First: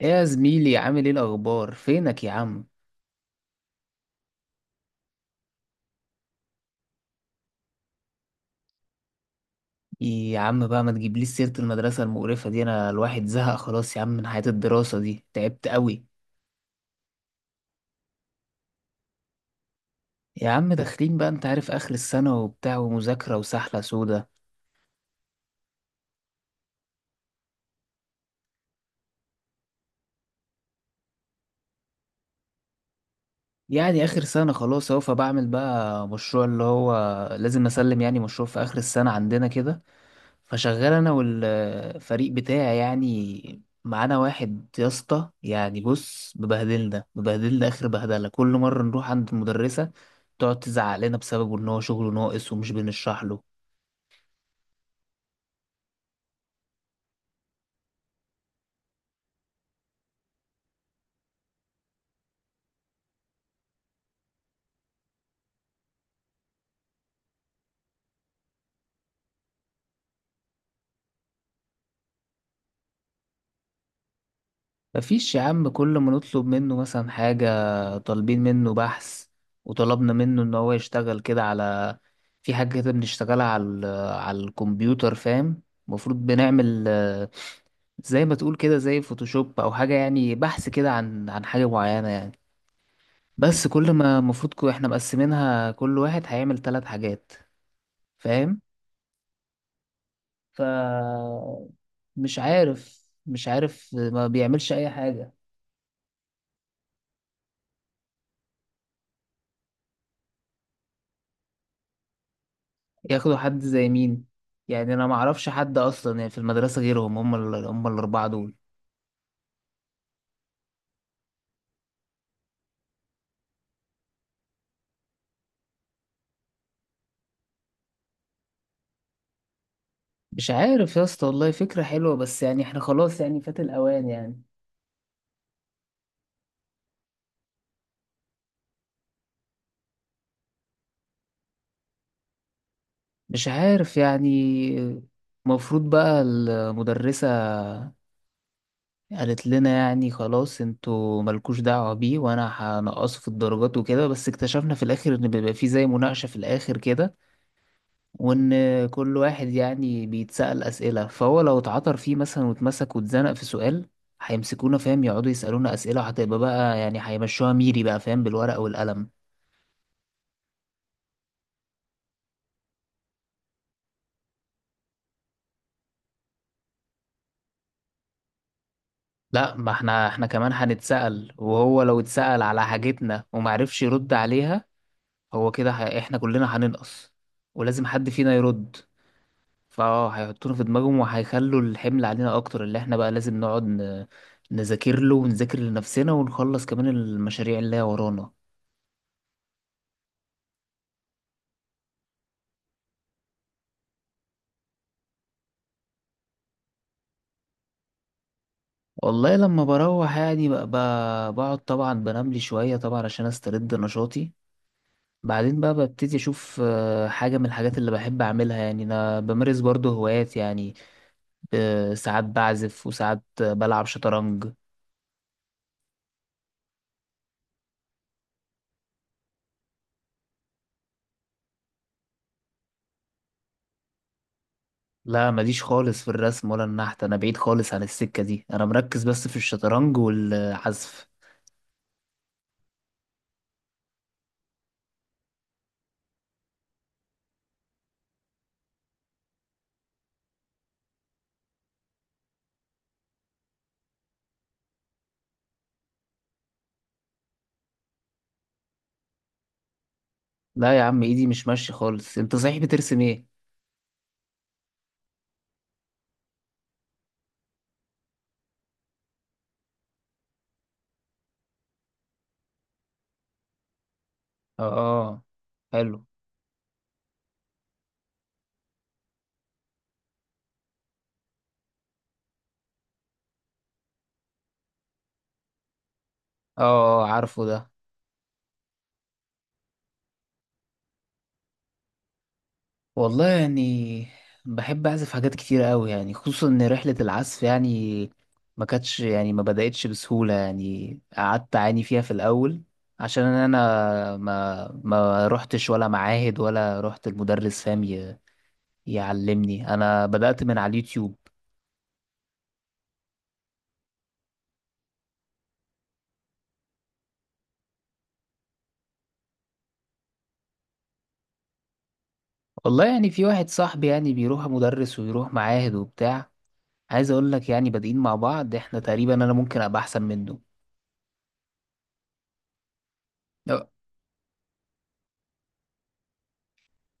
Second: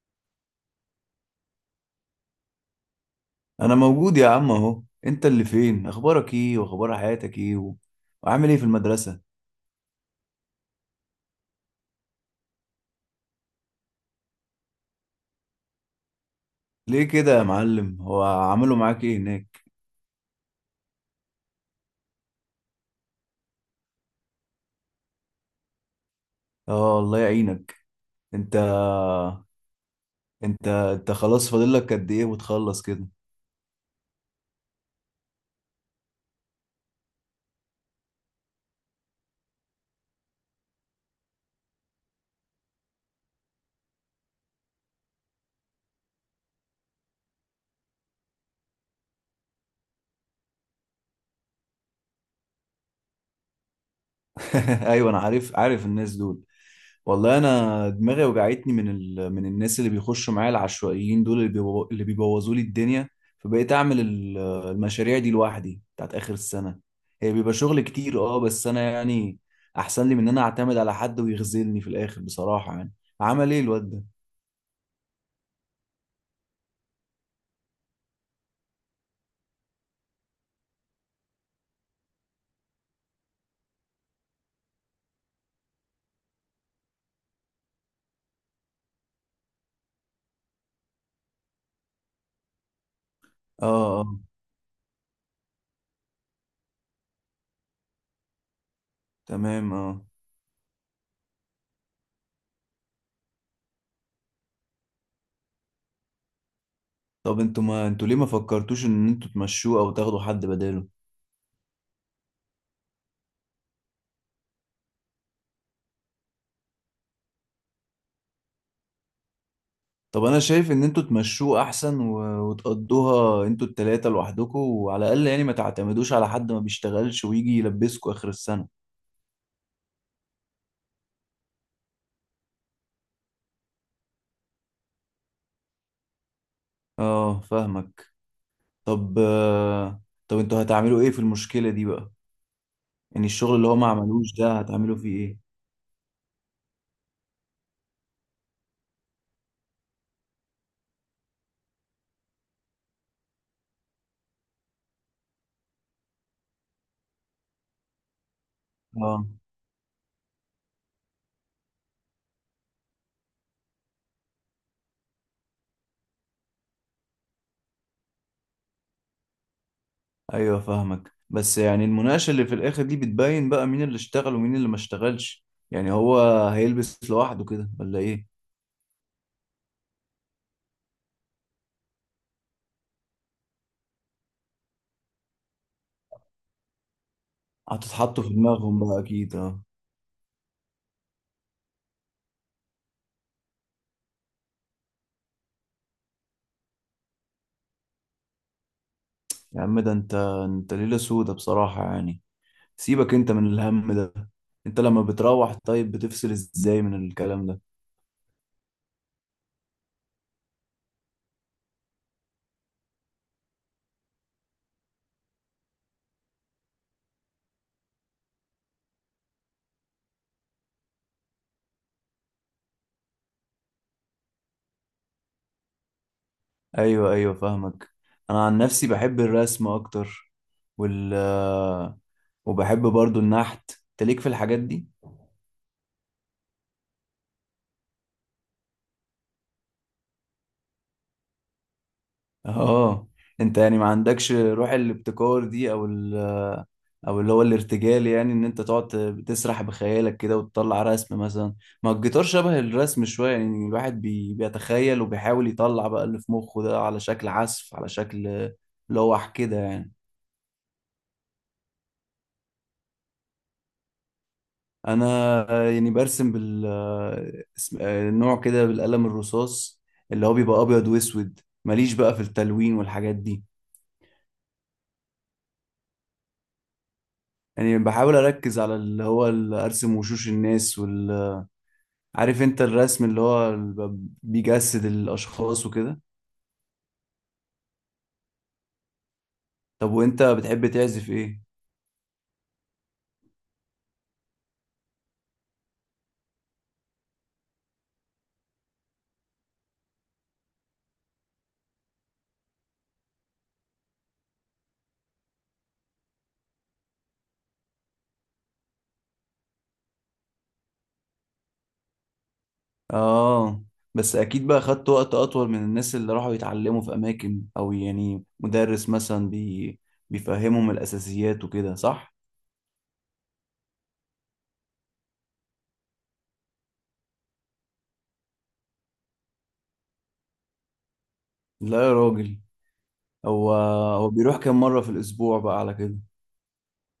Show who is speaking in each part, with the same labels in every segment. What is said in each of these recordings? Speaker 1: ايه يا زميلي، عامل ايه؟ الاخبار؟ فينك يا عم؟
Speaker 2: انا موجود يا عم اهو، انت اللي فين؟ اخبارك ايه واخبار حياتك ايه و... وعامل ايه في المدرسة؟
Speaker 1: إيه يا عم بقى، ما تجيبليش سيرة المدرسة المقرفة دي. انا الواحد زهق خلاص يا عم من حياة الدراسة دي، تعبت قوي.
Speaker 2: ليه كده يا معلم؟ هو عملوا معاك ايه هناك؟
Speaker 1: يا عم داخلين بقى، انت عارف اخر السنة وبتاع ومذاكرة وسحلة سودة.
Speaker 2: اه، الله يعينك. انت انت خلاص، فاضل لك قد ايه وتخلص كده؟
Speaker 1: يعني اخر سنة خلاص اهو، فبعمل بقى مشروع اللي هو لازم اسلم، يعني مشروع في اخر السنة عندنا كده. فشغال انا والفريق بتاعي، يعني معانا واحد يا اسطى، يعني بص، مبهدلنا اخر بهدله، كل مره نروح عند المدرسه تقعد تزعق لنا بسببه ان هو شغله ناقص ومش بنشرح له.
Speaker 2: ايوه انا عارف، عارف الناس دول. والله انا دماغي وجعتني من الناس اللي بيخشوا معايا العشوائيين دول، اللي بيبوظوا لي الدنيا. فبقيت اعمل المشاريع دي لوحدي بتاعت اخر السنه. هي بيبقى شغل كتير، اه، بس انا يعني احسن لي من ان انا اعتمد على حد ويغزلني في الاخر بصراحه يعني. عمل ايه الواد ده؟
Speaker 1: مفيش يا عم، كل ما نطلب منه مثلا حاجه، طالبين منه بحث وطلبنا منه ان هو يشتغل كده على، في حاجه كده بنشتغلها على على الكمبيوتر، فاهم؟ المفروض بنعمل زي ما تقول كده زي فوتوشوب او حاجه، يعني بحث كده عن حاجه معينه يعني. بس كل
Speaker 2: اه اه.
Speaker 1: ما المفروض احنا مقسمينها كل واحد هيعمل 3 حاجات، فاهم؟
Speaker 2: تمام اه.
Speaker 1: ف مش عارف ما بيعملش اي حاجه.
Speaker 2: طب انتوا، ما انتوا ليه ما فكرتوش ان انتوا تمشوه او تاخدوا حد بداله؟
Speaker 1: ياخدوا حد زي مين؟ يعني انا ما اعرفش حد اصلا يعني في المدرسه غيرهم، هم ال... هم الاربعه دول.
Speaker 2: طب انا شايف ان انتوا تمشوه احسن وتقضوها انتوا التلاتة لوحدكم، وعلى الاقل يعني ما تعتمدوش على حد ما بيشتغلش ويجي يلبسكوا اخر السنة.
Speaker 1: مش عارف يا اسطى والله، فكره حلوه بس يعني احنا خلاص يعني فات الاوان يعني.
Speaker 2: اه فاهمك. طب طب انتوا هتعملوا ايه في المشكلة دي بقى؟ يعني
Speaker 1: مش
Speaker 2: الشغل اللي هو ما
Speaker 1: عارف يعني.
Speaker 2: عملوش ده هتعملوا فيه ايه؟
Speaker 1: المفروض بقى المدرسه قالت لنا يعني خلاص، انتوا ملكوش دعوة بيه، وانا هنقصه في الدرجات وكده. بس اكتشفنا في الاخر ان بيبقى فيه زي مناقشة في الاخر كده، وان كل
Speaker 2: اه.
Speaker 1: واحد يعني بيتسأل اسئلة، فهو لو اتعثر فيه مثلا واتمسك واتزنق في سؤال هيمسكونا، فاهم؟ يقعدوا يسألونا اسئلة، وهتبقى بقى يعني هيمشوها ميري بقى، فاهم؟ بالورقة والقلم.
Speaker 2: ايوه فاهمك، بس يعني المناقشة اللي في الاخر دي بتبين بقى مين اللي اشتغل ومين اللي ما اشتغلش. يعني هو هيلبس لوحده كده ولا ايه؟
Speaker 1: لا، ما احنا كمان هنتسأل، وهو لو اتسأل على حاجتنا ومعرفش يرد عليها، هو كده احنا كلنا هننقص، ولازم حد
Speaker 2: هتتحطوا في
Speaker 1: فينا يرد.
Speaker 2: دماغهم بقى اكيد، اه.
Speaker 1: فاه، هيحطونا في دماغهم وهيخلوا الحمل علينا اكتر، اللي احنا بقى لازم نقعد نذاكر له ونذاكر لنفسنا ونخلص كمان المشاريع اللي هي ورانا.
Speaker 2: يا عم ده انت ليلة سودة بصراحة يعني. سيبك انت من الهم ده. انت لما بتروح طيب بتفصل ازاي من الكلام ده؟
Speaker 1: والله لما بروح يعني بقعد طبعا بنام لي شوية طبعا عشان استرد نشاطي. بعدين بقى ببتدي اشوف حاجة من الحاجات اللي بحب اعملها، يعني انا بمارس برضه هوايات يعني. ساعات بعزف وساعات بلعب شطرنج.
Speaker 2: ايوه ايوه فاهمك. انا عن نفسي بحب الرسم اكتر، وال وبحب برضو النحت. انت ليك في الحاجات دي؟
Speaker 1: لا، ماليش خالص في الرسم ولا النحت، انا بعيد خالص عن السكة دي، انا مركز بس في الشطرنج والعزف.
Speaker 2: اه. انت يعني ما عندكش روح الابتكار دي؟ او اللي هو الارتجال، يعني ان انت تقعد تسرح بخيالك كده وتطلع رسم مثلا. ما الجيتار شبه الرسم شوية، يعني الواحد بيتخيل وبيحاول يطلع بقى اللي في مخه ده على شكل عزف، على شكل لوح كده يعني.
Speaker 1: لا يا عم، ايدي مش ماشية خالص. انت صحيح بترسم ايه؟
Speaker 2: انا يعني برسم بال آه، اسم- آه، نوع كده، بالقلم الرصاص اللي هو بيبقى ابيض واسود. ماليش بقى في التلوين والحاجات دي.
Speaker 1: اه، حلو.
Speaker 2: يعني بحاول اركز على اللي هو ارسم وشوش الناس، عارف انت الرسم اللي هو بيجسد الاشخاص وكده.
Speaker 1: اه، عارفه ده.
Speaker 2: طب وانت بتحب تعزف ايه؟
Speaker 1: والله يعني بحب اعزف حاجات كتير قوي، يعني خصوصا ان رحلة العزف يعني ما كانتش يعني ما بدأتش بسهولة، يعني قعدت اعاني فيها في الاول. عشان انا ما رحتش ولا معاهد ولا رحت المدرس، فاهم؟ يعلمني. انا بدأت من على اليوتيوب.
Speaker 2: اه. بس اكيد بقى خدت وقت اطول من الناس اللي راحوا يتعلموا في اماكن، او يعني مدرس مثلا بيفهمهم الاساسيات وكده، صح؟
Speaker 1: والله يعني في واحد صاحبي يعني بيروح مدرس ويروح معاهد وبتاع، عايز اقول لك يعني بادئين مع بعض احنا تقريبا، انا ممكن ابقى احسن منه.
Speaker 2: لا يا راجل. هو
Speaker 1: لو-
Speaker 2: هو بيروح كام مرة في الاسبوع بقى على كده؟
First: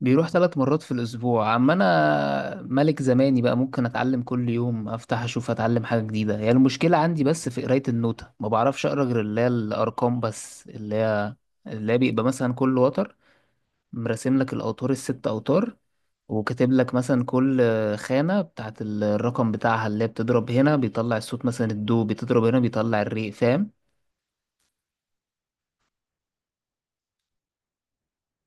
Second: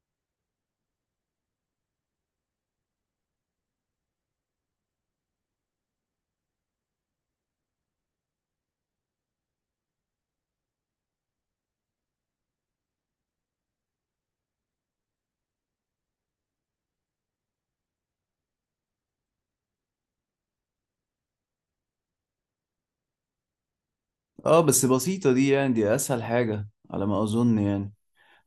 Speaker 1: بيروح 3 مرات في الاسبوع، اما انا ملك زماني بقى، ممكن اتعلم كل يوم، افتح اشوف اتعلم حاجه جديده. هي المشكله عندي بس في قرايه النوتة، ما بعرفش اقرا غير اللي هي الارقام بس، اللي هي اللي هي بيبقى مثلا كل وتر مرسم لك، الاوتار ال6 اوتار، وكاتب لك مثلا كل خانة بتاعت الرقم بتاعها، اللي هي بتضرب هنا بيطلع الصوت مثلا الدو، بتضرب هنا بيطلع الري، فاهم؟
Speaker 2: اه بس بسيطة دي، يعني دي اسهل حاجة على ما اظن يعني.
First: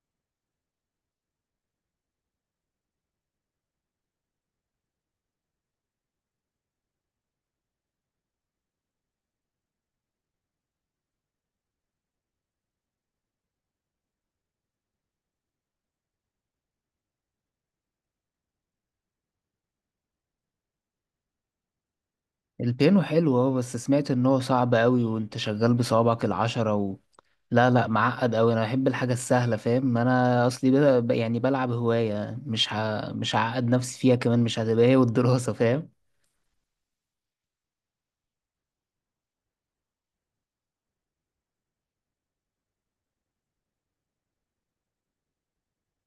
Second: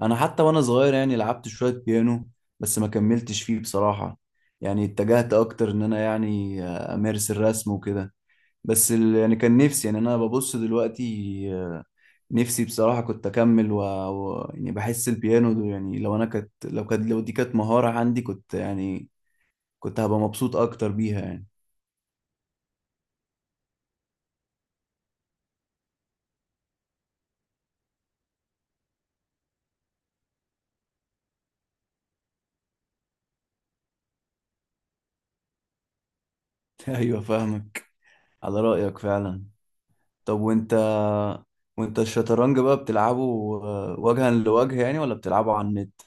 Speaker 2: انا حتى وانا صغير يعني لعبت شوية بيانو، بس ما كملتش فيه بصراحة. يعني اتجهت اكتر ان انا يعني امارس الرسم وكده. بس يعني كان نفسي، يعني انا ببص دلوقتي آه، نفسي بصراحة كنت اكمل يعني بحس البيانو ده يعني لو انا كانت لو كانت لو دي كانت مهارة عندي كنت يعني كنت هبقى مبسوط اكتر بيها يعني.
Speaker 1: البيانو حلو اه، بس سمعت ان هو صعب قوي وانت شغال بصوابعك العشرة و... لا لا، معقد قوي. انا بحب الحاجة السهلة، فاهم؟ انا اصلي بدا يعني بلعب هواية، مش مش هعقد نفسي فيها كمان، مش هتبقى هي والدراسة، فاهم؟
Speaker 2: ايوه فاهمك، على رأيك فعلا. طب وانت الشطرنج بقى بتلعبه وجها لوجه يعني، ولا بتلعبه على النت؟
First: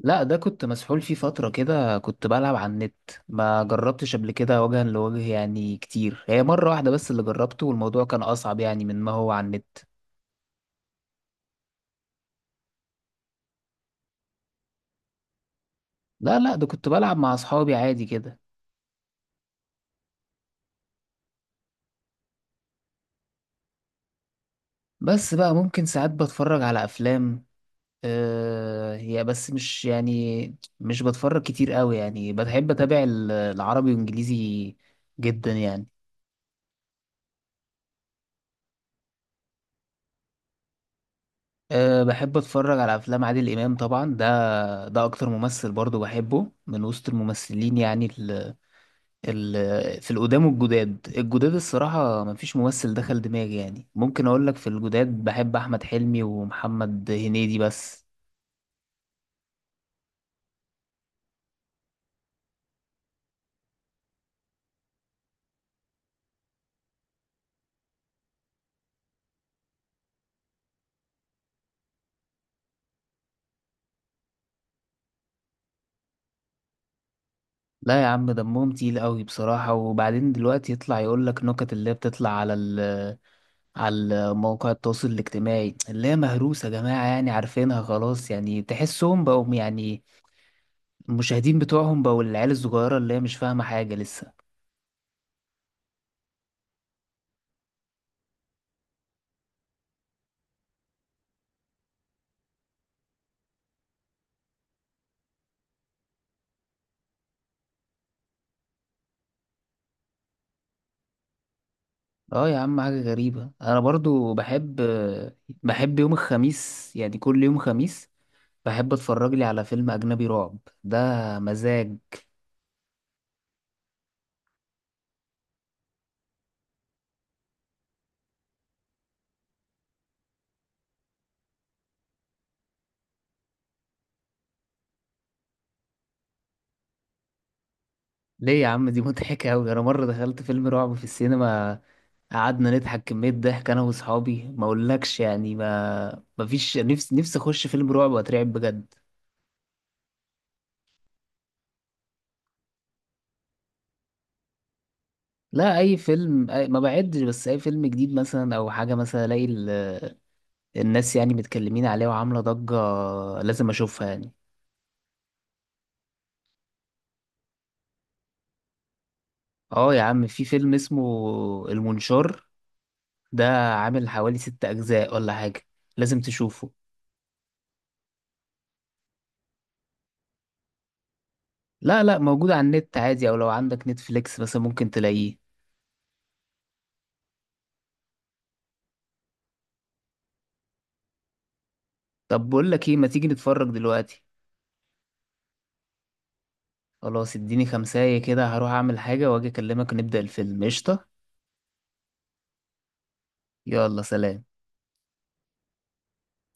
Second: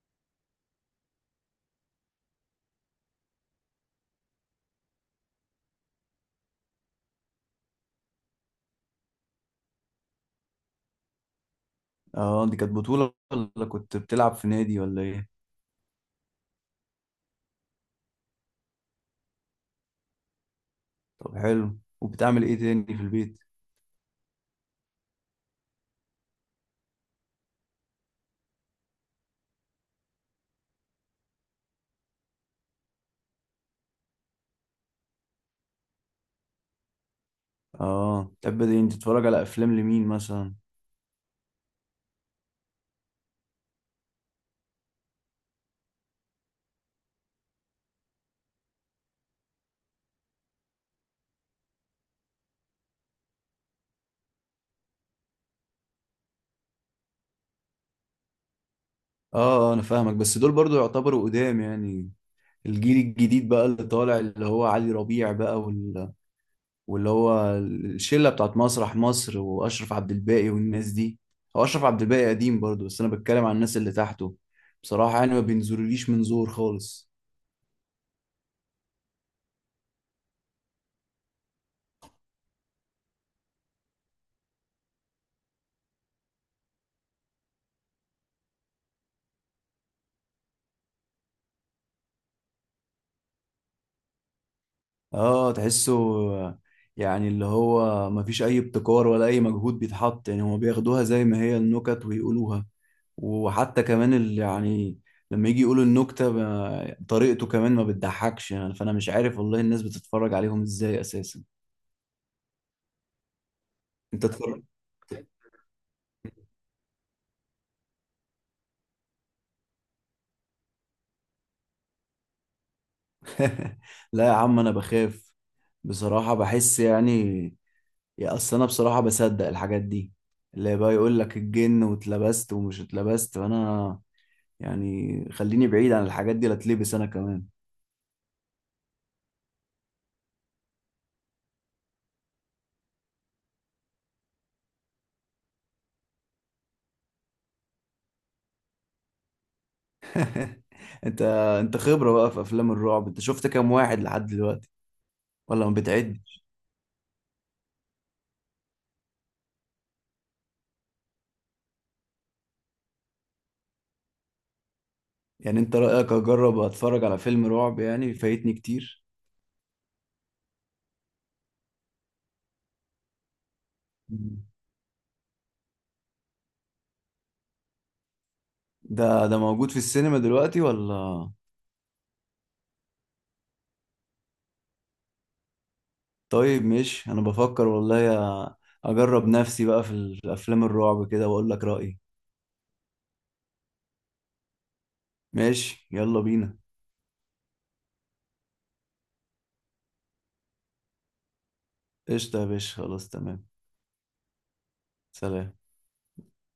Speaker 1: لا، ده كنت مسحول فيه فترة كده، كنت بلعب على النت. ما جربتش قبل كده وجها لوجه يعني كتير، هي مرة واحدة بس اللي جربته، والموضوع كان اصعب يعني من ما هو على النت.
Speaker 2: اه دي كانت بطولة ولا كنت بتلعب في نادي ولا ايه؟
Speaker 1: لا لا، ده كنت بلعب مع اصحابي عادي كده.
Speaker 2: طب حلو. وبتعمل ايه تاني في البيت؟
Speaker 1: بس بقى ممكن ساعات بتفرج على افلام. هي بس مش يعني مش بتفرج كتير قوي، يعني بحب اتابع العربي وانجليزي جدا يعني.
Speaker 2: اه تحب دي. انت تتفرج على افلام لمين مثلا؟
Speaker 1: أه، بحب اتفرج على افلام عادل امام طبعا، ده ده اكتر ممثل برضو بحبه من وسط الممثلين. يعني ال في القدام، والجداد، الصراحة مفيش ممثل دخل دماغي. يعني ممكن اقول لك في الجداد بحب احمد حلمي ومحمد هنيدي بس.
Speaker 2: اه انا فاهمك، بس دول برضو يعتبروا قدام يعني. الجيل الجديد بقى اللي طالع اللي هو علي ربيع بقى، واللي هو الشلة بتاعت مسرح مصر واشرف عبد الباقي والناس دي. هو اشرف عبد الباقي قديم برضو، بس انا بتكلم عن الناس اللي تحته. بصراحة يعني ما بينزلوليش من زور خالص.
Speaker 1: لا يا عم، دمهم تقيل قوي بصراحة، وبعدين دلوقتي يطلع يقول لك نكت اللي هي بتطلع على على مواقع التواصل الاجتماعي، اللي هي مهروسة يا جماعة يعني، عارفينها خلاص يعني. تحسهم بقوا يعني المشاهدين بتوعهم بقوا العيال الصغيرة اللي هي مش فاهمة حاجة لسه.
Speaker 2: اه تحسه. يعني اللي هو مفيش اي ابتكار ولا اي مجهود بيتحط، يعني هما بياخدوها زي ما هي النكت ويقولوها. وحتى كمان اللي يعني لما يجي يقولوا النكتة طريقته كمان ما بتضحكش، يعني فانا مش عارف والله الناس بتتفرج عليهم ازاي اساسا.
Speaker 1: اه يا عم، حاجة غريبة. انا
Speaker 2: انت
Speaker 1: برضو
Speaker 2: اتفرجت؟
Speaker 1: بحب يوم الخميس، يعني كل يوم خميس بحب اتفرج لي على فيلم اجنبي رعب، ده مزاج.
Speaker 2: لا يا عم انا بخاف بصراحة، بحس يعني، يا اصل انا بصراحة بصدق الحاجات دي، اللي بقى يقول لك الجن واتلبست ومش اتلبست، وانا يعني خليني بعيد عن الحاجات دي لا اتلبس انا كمان.
Speaker 1: ليه يا عم؟ دي مضحكة أوي. أنا مرة دخلت فيلم رعب في السينما، قعدنا نضحك كمية ضحك أنا وأصحابي ما أقولكش يعني. ما فيش نفسي أخش فيلم رعب وأترعب بجد.
Speaker 2: انت انت خبرة بقى في افلام الرعب، انت شفت كام واحد لحد دلوقتي؟ ولا ما
Speaker 1: لا أي
Speaker 2: بتعدش؟
Speaker 1: فيلم ما بعدش، بس أي فيلم جديد مثلا أو حاجة مثلا ألاقي الناس يعني متكلمين عليه وعاملة ضجة، لازم أشوفها يعني.
Speaker 2: يعني انت رأيك اجرب اتفرج على فيلم رعب؟ يعني فايتني كتير؟
Speaker 1: أه يا عم، في فيلم اسمه المنشار، ده عامل حوالي 6 أجزاء ولا حاجة، لازم تشوفه.
Speaker 2: ده موجود في السينما دلوقتي ولا؟
Speaker 1: لا لا، موجود على النت عادي، أو لو عندك نتفليكس مثلا ممكن تلاقيه.
Speaker 2: طيب، مش انا بفكر والله أ- اجرب نفسي بقى في الافلام الرعب كده واقول لك رأيي.
Speaker 1: طب بقول لك ايه، ما تيجي نتفرج دلوقتي؟
Speaker 2: ماشي، يلا بينا.
Speaker 1: خلاص، اديني خمساية كده، هروح اعمل حاجة واجي اكلمك نبدأ الفيلم، قشطة.
Speaker 2: قشطة يا باشا، خلاص تمام.
Speaker 1: يلا سلام.
Speaker 2: سلام.